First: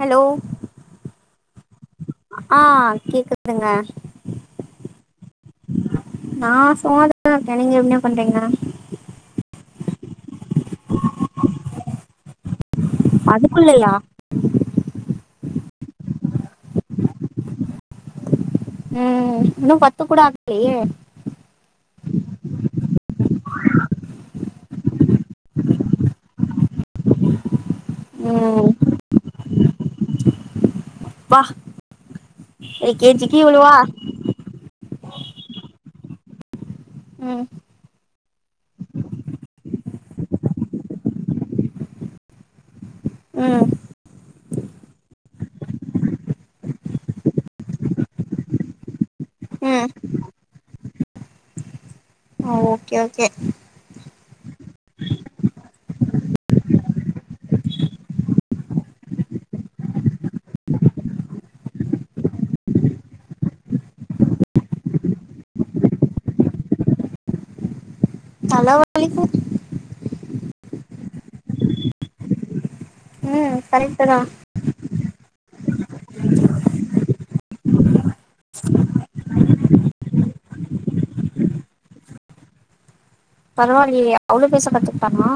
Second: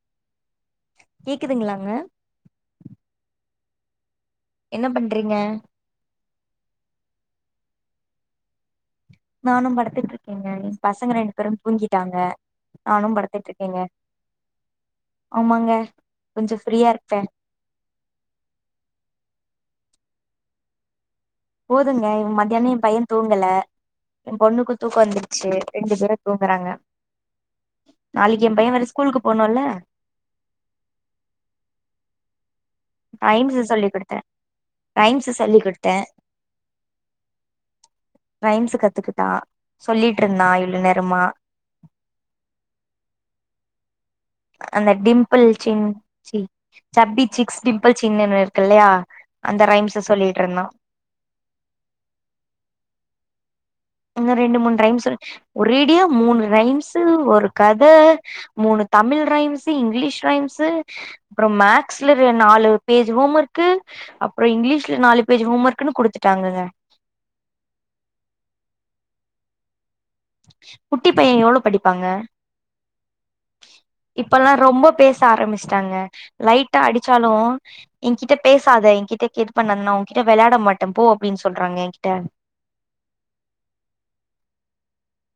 hello கேக்குதுங்களாங்க ஆ கேக்குதுங்க என்ன பண்றீங்க நா சும்மாதா இருக்கே நீங்க என்ன பண்றீங்க நானு படுத்துட்டு இருக்கேங்க எ பசங்க ரெண்டு பேரு தூங்கிட்டாங்க நானு படுத்துட்டு இருக்கேங்க அதுக்குள்ளயா ஆமாங்க கொஞ்சொ ஃப்ரீயா இருப்பே உ இன்னு பத்து கூட ஆக்லயே போதுங்க இ மத்தியானோ என் பையே தூங்கல என் பொண்ணுக்கு தூக்கோ வந்துடுச்சு ரெண்டு பேரு தூங்குறாங்க நாளிக்கு என் ம் பையன் வேர ஸ்கூலுக்கு போனுல்ல அப்பா எல் கேஜிக்கே ரைம்ஸ் இவ்ளோவா சொல்லி குடுத்தே ரைம்ஸ் சொல்லிகுடுத்த உ ரைம்ஸ் கத்துக்கிட்டா சொல்லிட்டுருந்தா இவ்ளோ நேரமா உ அந்த டிம்பிள் சின் சி சப்பிசிக்ஸ் டிம்பிள் சின்னு இருக்கு இல்ல அந்த ம் ரைம்ஸ் சொல்லிட்டு இருந்த ஓகே ஓகே இன்ன ரெண்டு மூணு ரைம்ஸ் ஒரேடியா மூணு ரைம்ஸ் ஒரு கத மூணு தமிழ் ரைம்ஸ் இங்கிலீஷ் ரைம்ஸ் அப்புறோ மேக்ஸ்ல நாலு பேஜ் ஹோம் ஒர்க் அப்றோ இங்கிலீஷ்ல நாலு பேஜ் ஹோம் ஒர்க்ன்னு குடுத்துட்டாங்கக தலவலிக் குட்டி பைய எவ்ளோ படிப்பாங்க ம் கரெக்ட்டு தா இப்பல்லா ரொம்ப பேச ஆரம்பிஷ்டாங்க லைட்ட அடிச்சாலு என்கிட்ட பேசாத என்கிட்ட இது பண்ணானன்னா நா உன்கிட்ட வெளையாட மாட்ட போ அப்டின் சொல்றாங்க என்கிட்ட பரவாயில்லயே அவ்ளோ பேசகத்துக்கிட்டானா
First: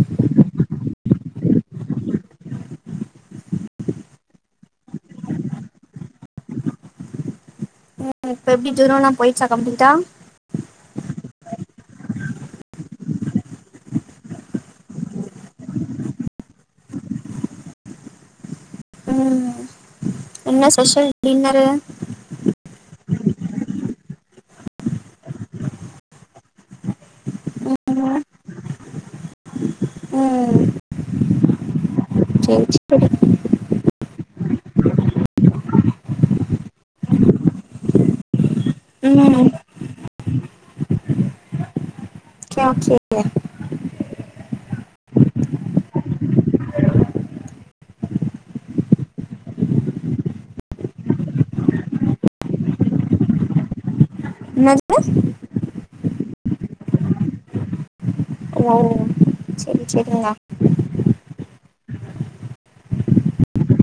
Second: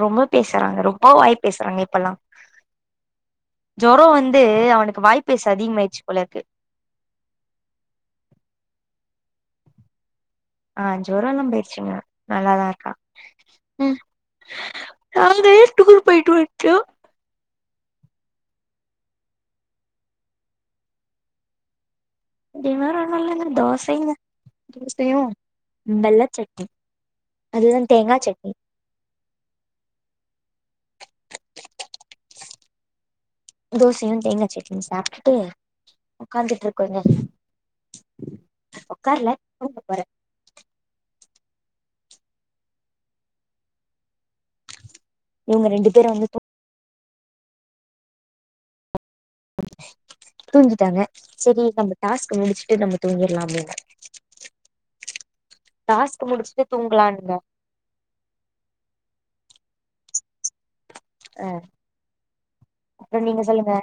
ரொம்ப பேசுறாங்க ரொம்ப வாய் பேசுறாங்க இப்பல்லா ஜொரம் வந்து அவனுக்கு வாய்பேச அதிகமாயிச்சி போல இருக்கு ம் இப்ப எப்டி ஜொரம்லா போயிருச்சா கம்ப்ளிட்டா ஆ ஜொரம்லா போயிருச்சுங்க நல்லாதா இருக்கா நாங்களே டூர் போயிட்டு வந்ன்டோ ம் என்ன ஸ்பெஷல் டின்னரு டின்னர் ஒன்னு இல்லங்க தோசங்க தோசையு வெள்ளச்சட்னி அதுதா தேங்கா ம் சட்னி ம் சரி சரி தோசையு தேங்கா சட்னியு சாப்டுட்டு ஒக்காந்துட்டு இருக்கோங்க ஒக்காரல ம் கவுந்துப்பாரு கேஃபே இவுங்க ரெண்டு பேரு வந்த இப்போ தூஞ்கிட்டாங்க சேரி நம்ம டாஸ்க்க முடிச்சிட்டு நம்ம தூங்கிர்லா அப்டின்னு என்னக டாஸ்க்க முடிச்சிட்டு தூங்கலா இன்னங்க ஓ சேரி சேரிங்கா அ அப்றோ நீங்க சொல்லுங்க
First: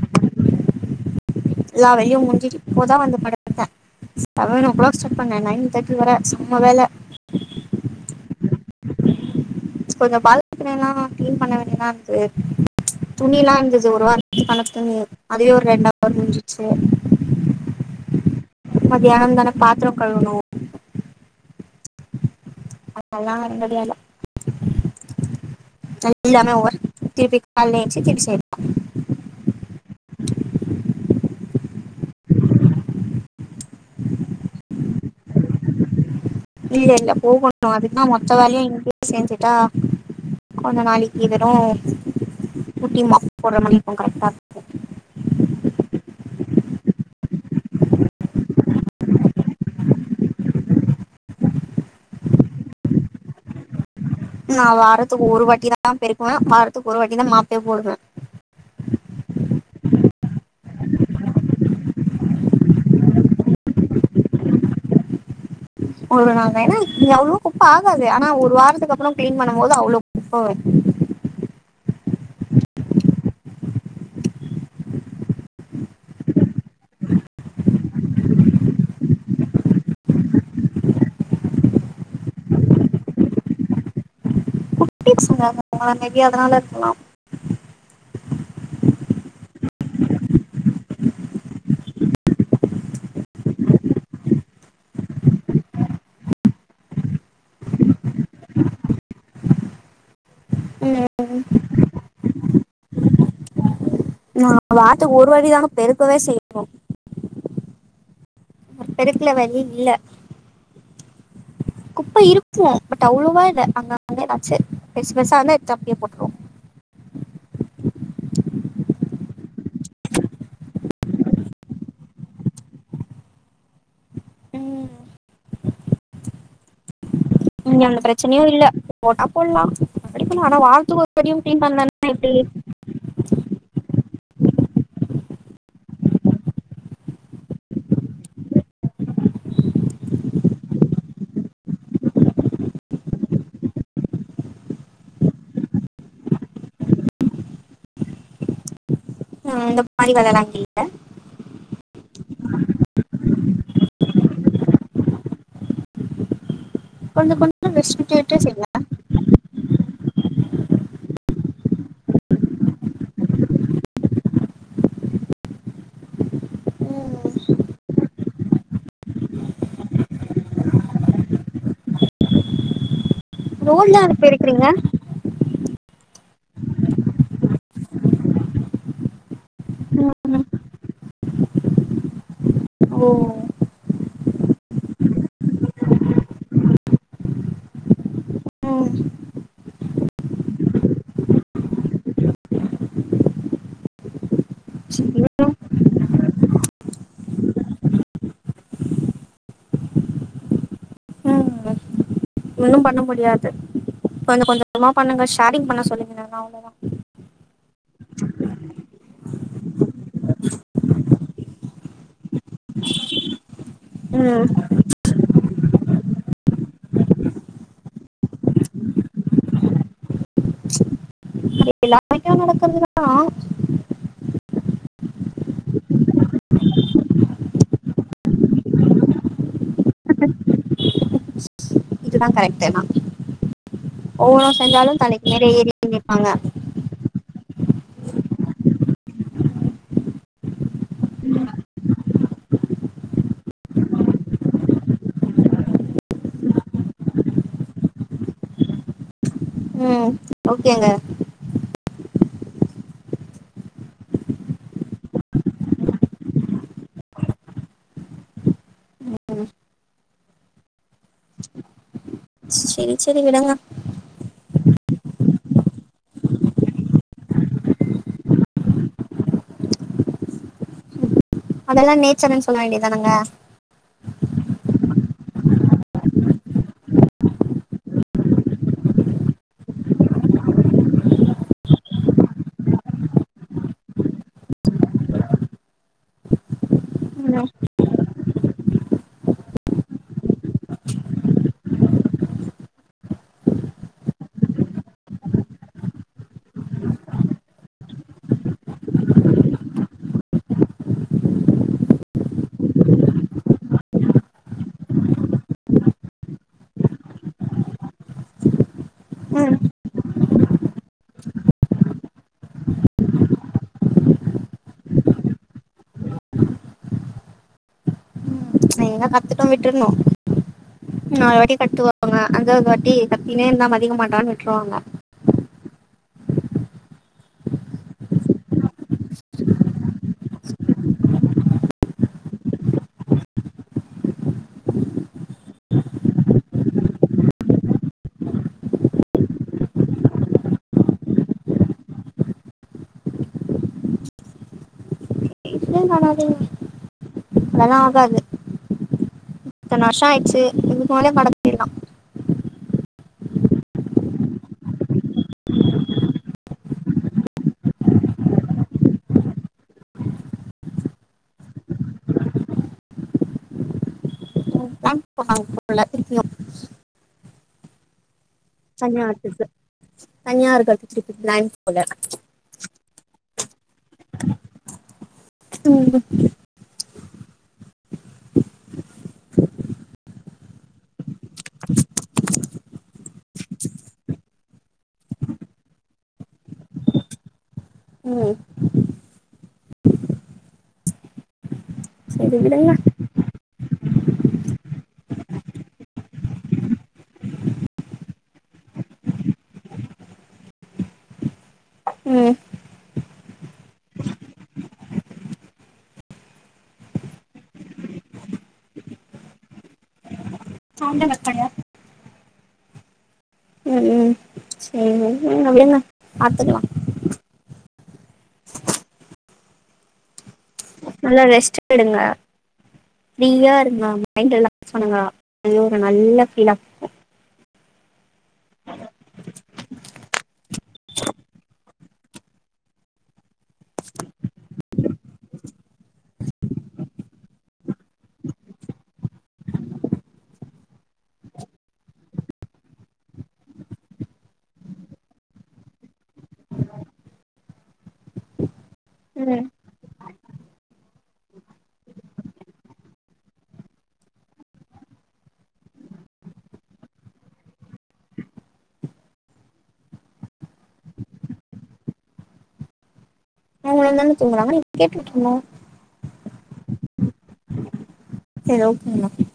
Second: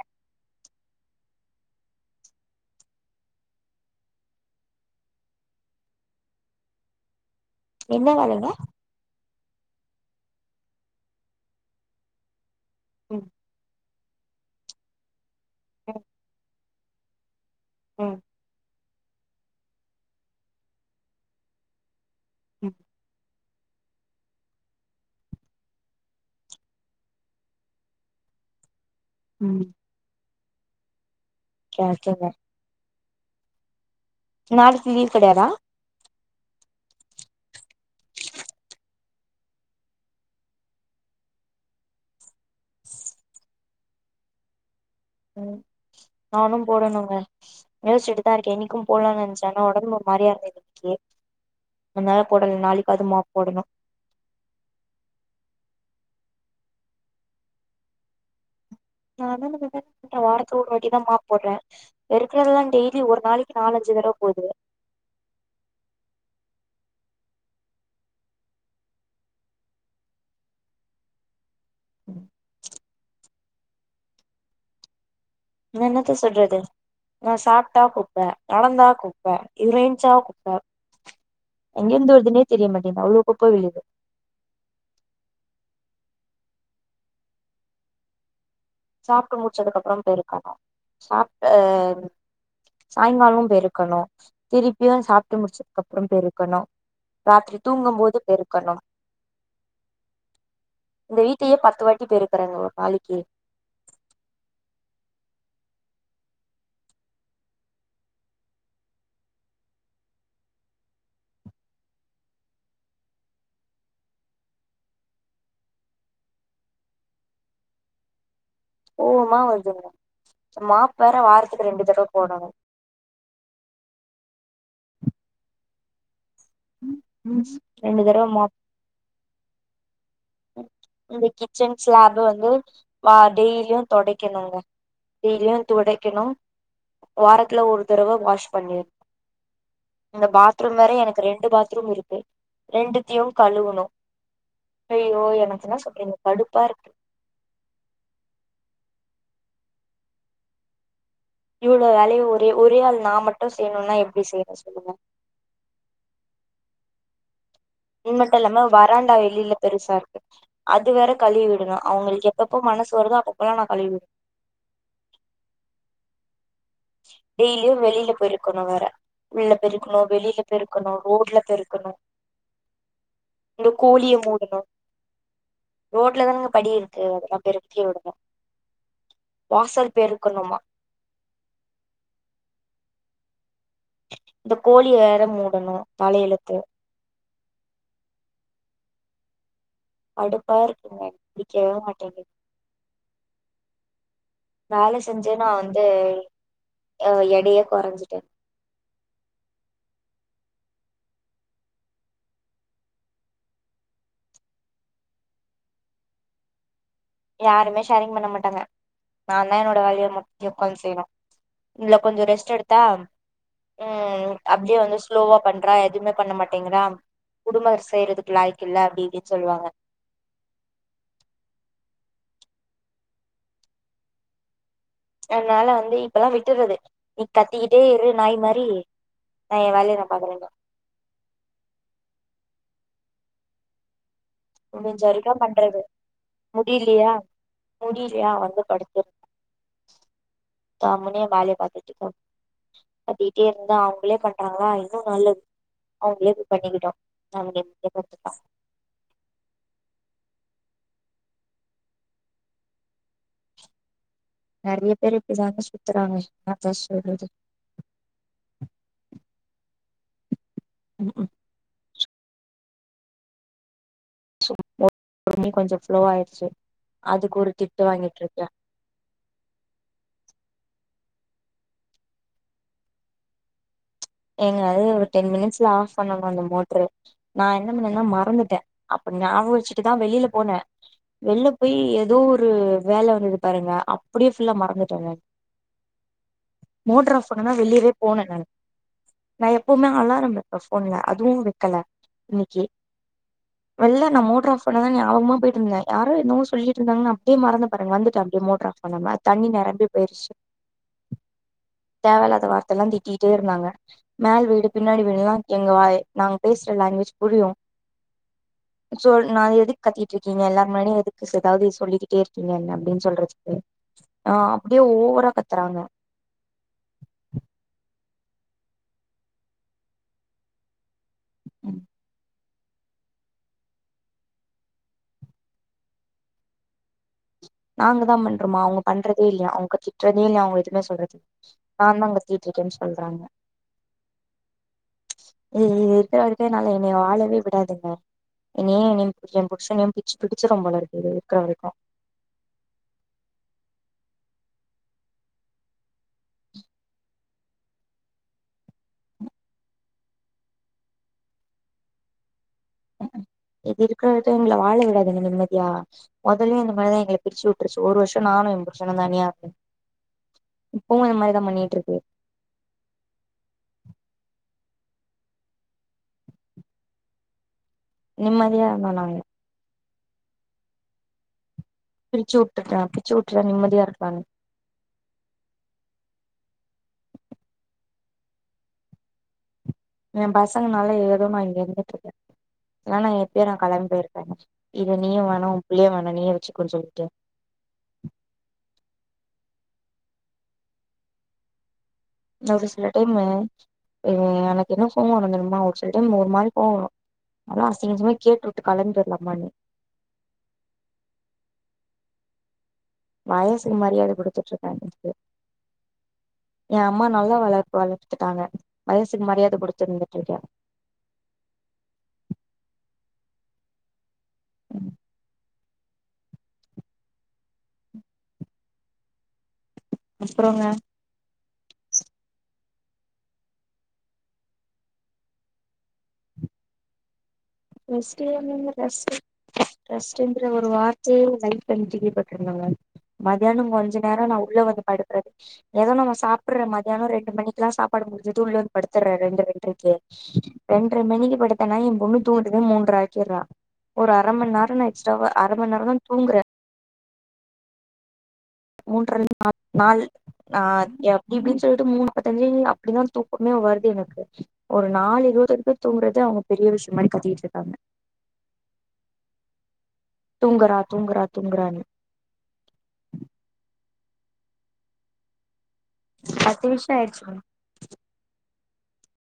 எல்லா வேலையு முஞ்சிட்டு இப்போதா வந்து படுத்த செவன் ஓ கிளாக் சுட்டங்க நைன் தேர்ட்டி வர செம்ம வேல என்ன வேலங்க கொஞ்சோ பால்கணிலா கிளீன் பண்ண வேண்டிதா ம் துணில்லா இருந்தது ஒருவார ரெண்டு நாள் துணி அதே ஒரு ம் ரெண்டாவர் முஞ்சிச்சி ம் மத்தியானந்தா நா பாத்துரோ கழுவுணு ம் அதெல்லா என்னுடைய வேல எல்லாமே ஒவர் திருப்பி கால்ல எழுஞ்சி தருப்பி செய்யனு ம் கேக்கல நாளைக்கி லீவ் கெடையாதா இல்ல இல்ல போகணு அதுக்குதா மொத்த வேலையு இன்னிக்கே செஞ்சுட்டா கொஞ்ச நாளைக்கி வெறு குட்டிமாக்கு போட்ற மாரி இருக்கு கரெக்டா அது ம் நானு போடணுங்க யோசிச்சிட்டுதா இருக்க இன்னிக்கு போட்லாம் நெனைச்சே ஆனா ஒடம்பு ஒரு மாதிரியா இருந்தது இன்னிக்கு ஆத்னால போடல நாளைக்காது மாப் போடணு நா வாரத்துக்கு ஒரு வாட்டி தாபெருக்குவே வாரத்துக்கு ஒரு வாட்டி தா மாப்பே போடுவ நானு அந்த மாரி தானே பண்ற வாரத்தக்கு ஒரு வாட்டி தா மாப் போட்ற பெருக்கறதெல்லா டெய்லி ஒரு நாளைக்கு நாலஞ்சு தடவ போது ஒரு நாள் வேணா இங்க அவ்ளோ குப்ப ஆகாதே ஆனா ஒரு வாரத்துக்கு அப்பறம் கிளீன் பண்ணும்போது அவ்ள குப்ப வரும் ம் அதா என்னத்த சொல்றது நா சாப்ட்டா குப்ப நடந்தா குப்ப ஏஞ்ச்சா குப்ப எங்கேந்து வர்துனே தெரியமாட்டேங்குது அவளோ குப்ப விழுது குட்டினு சொன்னாங்க பா அதனால இருக்கலாம் சாப்ட்டு முடிச்சதுக்கப்பறம் பெருக்கனு சாப்ட்டு சாயங்காலம் பெருக்கணு திருப்பியும் சாப்ட்டு முடிச்சதுக்கு அப்பறம் பெருக்கணு ராத்திரி தூங்கும்போது பெருக்கணு ம், இந்த வீட்டயே பத்து வாட்டி பெருக்கறேங்க ஒரு நாளைக்கு நா வார்துக்கு ஒரு வாட்டிதாங்க பெருக்கவே செய்றோம் பெருக்குற வலி இல்ல குப்ப இருக்கும் பட் அவ்ளோவா இல்ல அங்க வந்த ஏதாச்சு பெசு பெசா அப்பியே போட்டுருவோ கோவமா வருதுங்க இந்த மாப்பு வேற வாரத்துக்கு ரெண்டு தடவ போடனு ம் ம் இங்க அந்த ரெண்டு தடவ பிரச்சனையே மாப் இல்ல போட்டா போடலா அப்டி பண்ல ஆனா வாரத்துக்கு இந்த ஒரு நாள் கிளீன் கிச்சன் பண்ணலனா ஸ்லாப் எப்டி வந்து வா டெய்லியு தொடைக்கணுங்க டெய்லியு தொடைக்கணு வாரத்துல ஒரு தடவ வாஷ் பண்ணிர் இந்த பாத்ரூம் வேற எனக்கு ரெண்டு பாத்ரூம் இருக்கு ரெண்டுத்தயு கழுவுணு அயையோ எனக்கு என்ன சொல்றது கடுப்பா இருக்கு ம் இந்த மாறி வேலல்லா இல்ல இவ்ளோ வேலைய ஒரே ஒரே ஆள் நான் மட்டும் செய்யணும்னா எப்டி செய்வே சொல்லுங்க கொஞ்ச கொஞ்ச ரெஸ்ட் விட்டு எல்லாமே வாராண்டா வெளில பெருசா இருக்கு அது வேற கழுவி விடனு அவங்களுக்கு எப்பப்போ மனசு வருதோ அப்பப்பல்லா நா கழுவிடணு டெய்லியு வெளில பெருக்கணு வேற உள்ள பெருக்கணு வெளில பெருக்கணு ரோட்ல பெருக்கணு இந்த ரோட்ல கூழிய அது மூடுனு பெருக்குறீங்க ரோட்ல தாங்க படி இருக்கு அதெல்லா பெருக்கி விடணு வாசல் ம், பெருக்கணுமா ஒ இந்த கோழி வேற மூடணும் தலையெழுத்து ம் கடுப்பா இருக்குங்க புடிக்கவே மாட்டேங்குது வேல செஞ்சே சரி நா வந்து அ எடயே கொறஞ்சுட்டே ஓன்னும் பண்ண முடியாது கொஞ்ச கொஞ்சம்மா பண்ணுங்க ஷேரிங் பண்ண சொல்லீங்கா அவ்ளதா யாருமே ஷேரிங் பண்ண மாட்டாங்க நா தா என்னோட வேயை முக்கி ஒக்காந்து செய்யணு இல்ல கொஞ்ச ரெஸ்ட் எடுத்தா உம் ம் அப்டியே வந்து ஸ்லோவா பண்றா எதுமே பண்ண மாட்டேங்கறா குடும்ப செய்றதுக்கு லாயிக்கு இல்ல அப்டின்னு சொல்லுவாங்க இப்டிலா [unintelligible] கல்லா என்னால வந்து இப்பல்லா விட்டுறது நீ கத்திக்கிட்டே இரு நாய் மாரி நா ஏ வேலைய நா பாக்குறேங்க இதுதா கரெக்டே ஆனா ஓவரா செஞ்சாலு தலைக்கு மேல ஏறிட்டு நிப்பாக இல்லயா முடிலயா வந்து படுத்துரனும் கம்னு ஏன் வேலைய பாத்துட்டு இருக்கனு கத்திகிட்டே இருந்த அவுங்ளே பண்றங்களா இன்னு நல்லது அவங்களே போய் பண்ணிக்கிட்டோ நமக்கு எனத்துக்க ம் ஓகேங்க நறைய பேரு இப்டிதாக சுத்துறாங்க என்னத்த சொல்றது உ உ சேரி சேரி விடுங்க செ மோட்டார் தண்ணி கொஞ்சோ ஃப்ளோ ஆயிருச்சு அதுக்கு ஒரு திட்டு வாங்கிட்டு இருக்க அதெல்லா நேச்சர்ன்னு சொல்ல வேண்டியதானங்க எங்க அது ஒரு டென் மினிட்ஸ்ல ஆஃப் பண்ணங்க அந்த மோட்ரு நா என்ன பண்ணன மறந்துட்ட அப்டி ஞாபகம் வச்சுட்டுதா வெளில போன வெள்ல போய் ஏதோ ஒரு வேல வந்தது பாருங்க அப்டியே ஃபுல்லா மறந்துட்டங்க மோட்டார் ஆஃப் ம் பண்ணதா வெளியவே போனே நானு நா எப்பவுமே அலாரம் வப்ப போன்ல அதுவு வக்கல இன்னைக்கி வெள்ள நா மோட்டார் ஆஃப் பண்ண தா ஞாபகமா போய்ட்டு இருந்த யாரோ என்னவோ சொல்லிட்டு இருந்தாக அப்டியே மறந்த பாருங்க வந்துட்டா அப்டியே மோட்டார் ஆஃப் பண்ணாம அந்த மாரி தண்ணி நிரம்பி போயிருச்சு தேவயில்லாத வார்த்தைல்லா திட்டிட்டே இருந்தாங்க மேல் வீடு பின்னாடி வீடுல எங்க நாங்க பேசுற லாங்குவேஜ் புரியு [inaudible] சோ நீங்க ம் எதுக்கு கத்திட்டு இருக்கீங்க எல்லாரு முன்னாடியு எதுக்கு ஏதாவது சொல்லிகிட்டே இருக்கீங்க என்ன அப்டின் சொல்றதுக்கு ஆ அப்டியே ஓவரா கத்துறாங்க நீ தா கத்துட்டு விட்டுர்னு இன்னொரு வாட்டி கத்துவாங்க அஞ்சாவது வாட்டி கத்தினே இருந்தா மதிக்க மாட்டான்னு விட்டுருவாங்க நாங்க தா பண்றோமா அவுங்க பண்றதே இல்லையா அவுங்க திட்றதே இல்லையா அவுங்க எதுமே சொல்றது இல்லையா நா தா கத்திட்டு இருக்கேன்னு சொல்றாங்க ஏ இ இருக்க இருக்க என்ன வாழவே விடாதுங்க என்னைய என் பிடி புருசனையு பிச்சு பிடிச்சிரு போல இருக்கு இது இருக்குற வரைக்கு நீ என்ன அனாதையா அதலா ஆகாது இத்தன வருஷ ஆயிடுச்சு இதுக்கு மேலயு நடக் இது இருக்கிற வரையு எங்கள வாழ விடாதுங்க நிம்மதியா மொதல்லையு இந்த மாரி தா எங்கள பிரிச்சு விட்ருச்சு ஒரு வருஷம் நானு என் புருஷனு தனியா இரு இப்பவு இந்த மாரிதா பண்ணிட்டு இருக்கு [inaudible] நிம்ம தனியா [unintelligible] தனியா இருக்கறதுக்கு ப்ளான் போல பிரிச்சு வுட்டுற பிரிச்சு விட்டுற நிம்மதியா இருக்கான்னு ம் என் பசங்கனால ஏதோ நா இங்க இருந்துட்டு இருக்க இல்லனா எப்பயோ நா கெளம்பி போயிருப்ப இது நீ வேணா உ புள்ளையு வேண நீயே வச்சிக்கோன்னு சொல்ட்டு ம் சரி ஒரு விடுங்க சில டைமு எனக்கு என்ன கோவ வரு தெரியுமா ஒரு சில டைம் ஒரு மாதிரி கோவம் வரு நல்லா அசிங்க அசிங்கமா கேட்டுவிட்டு கெளம்பிடலாமானு ம் வயசுக்கு மரியாத குடுத்துட்டு இருக்க இதுக்கு என் அம்மா நல்லா வளர்ப்பு வளர்த்துட்டாங்க வயசுக்கு மரியாதை குடுத்து இருந்துட்டு இருக்க சவுண்டே வெக்கல ம் ம் செரி விடுங்க விடுங்க பாத்துக்கலா அப்புறோங்க நல்லா ரெஸ்ட் எடுங்க ஃப்ரீயாக இருங்க மைண்ட ரிலாக்ஸ் பண்ணுங்க அயொரு நல்ல பீலா குக்கு ரெஸ்ட்டு என்னங்க ரெஸ்ட்டு ரெஸ்ட்டுங்குற ஒரு வார்த்தையே ஏ லைஃப் [unintelligible] டி வி பாட்ருந்தாங்க மதியானோ கொஞ்ச நேரோ நா உள்ள வந்து படுக்றது ஏதோ நம்ம சாப்ட்ற மதியானோ ரெண்டு மணிக்லா சாப்பாடு முடிஞ்சது உள்ள வந்து படுத்துட்ற ரெண்டு ரெண்ட்ரைக்கு ரெண்ட்ர மணிக்கு படுத்தனா எம்பொண்ணு தூங்கத்துக்கு மூன்ற ஆக்கிர்றா ஒரு அர மண் நேரொ நா எக்ஸ்ட்ராவா அரமண் நேரொந்தா தூங்குறே மூன்றன் ம் ந நாள் நா யப்டி இப்டின் சொல்ட்டு மூண் முப்பத்தஞ்சு அப்டிதா தூக்கமே வருது எனக்கு ஒரு நாலு இருவதுக்கு தூங்றது அவங்க பெரிய விஷயொ மாரி கத்திகிட்ருக்காங்க துங்கறா துங்குறா துங்குறானு அவங்களுந்தான தூங்குறாங்க நீங்க கேட்ருக்கிங்ளா பத்து விஷயொ ஆயிருச்சி செரி ஓகேங்கனா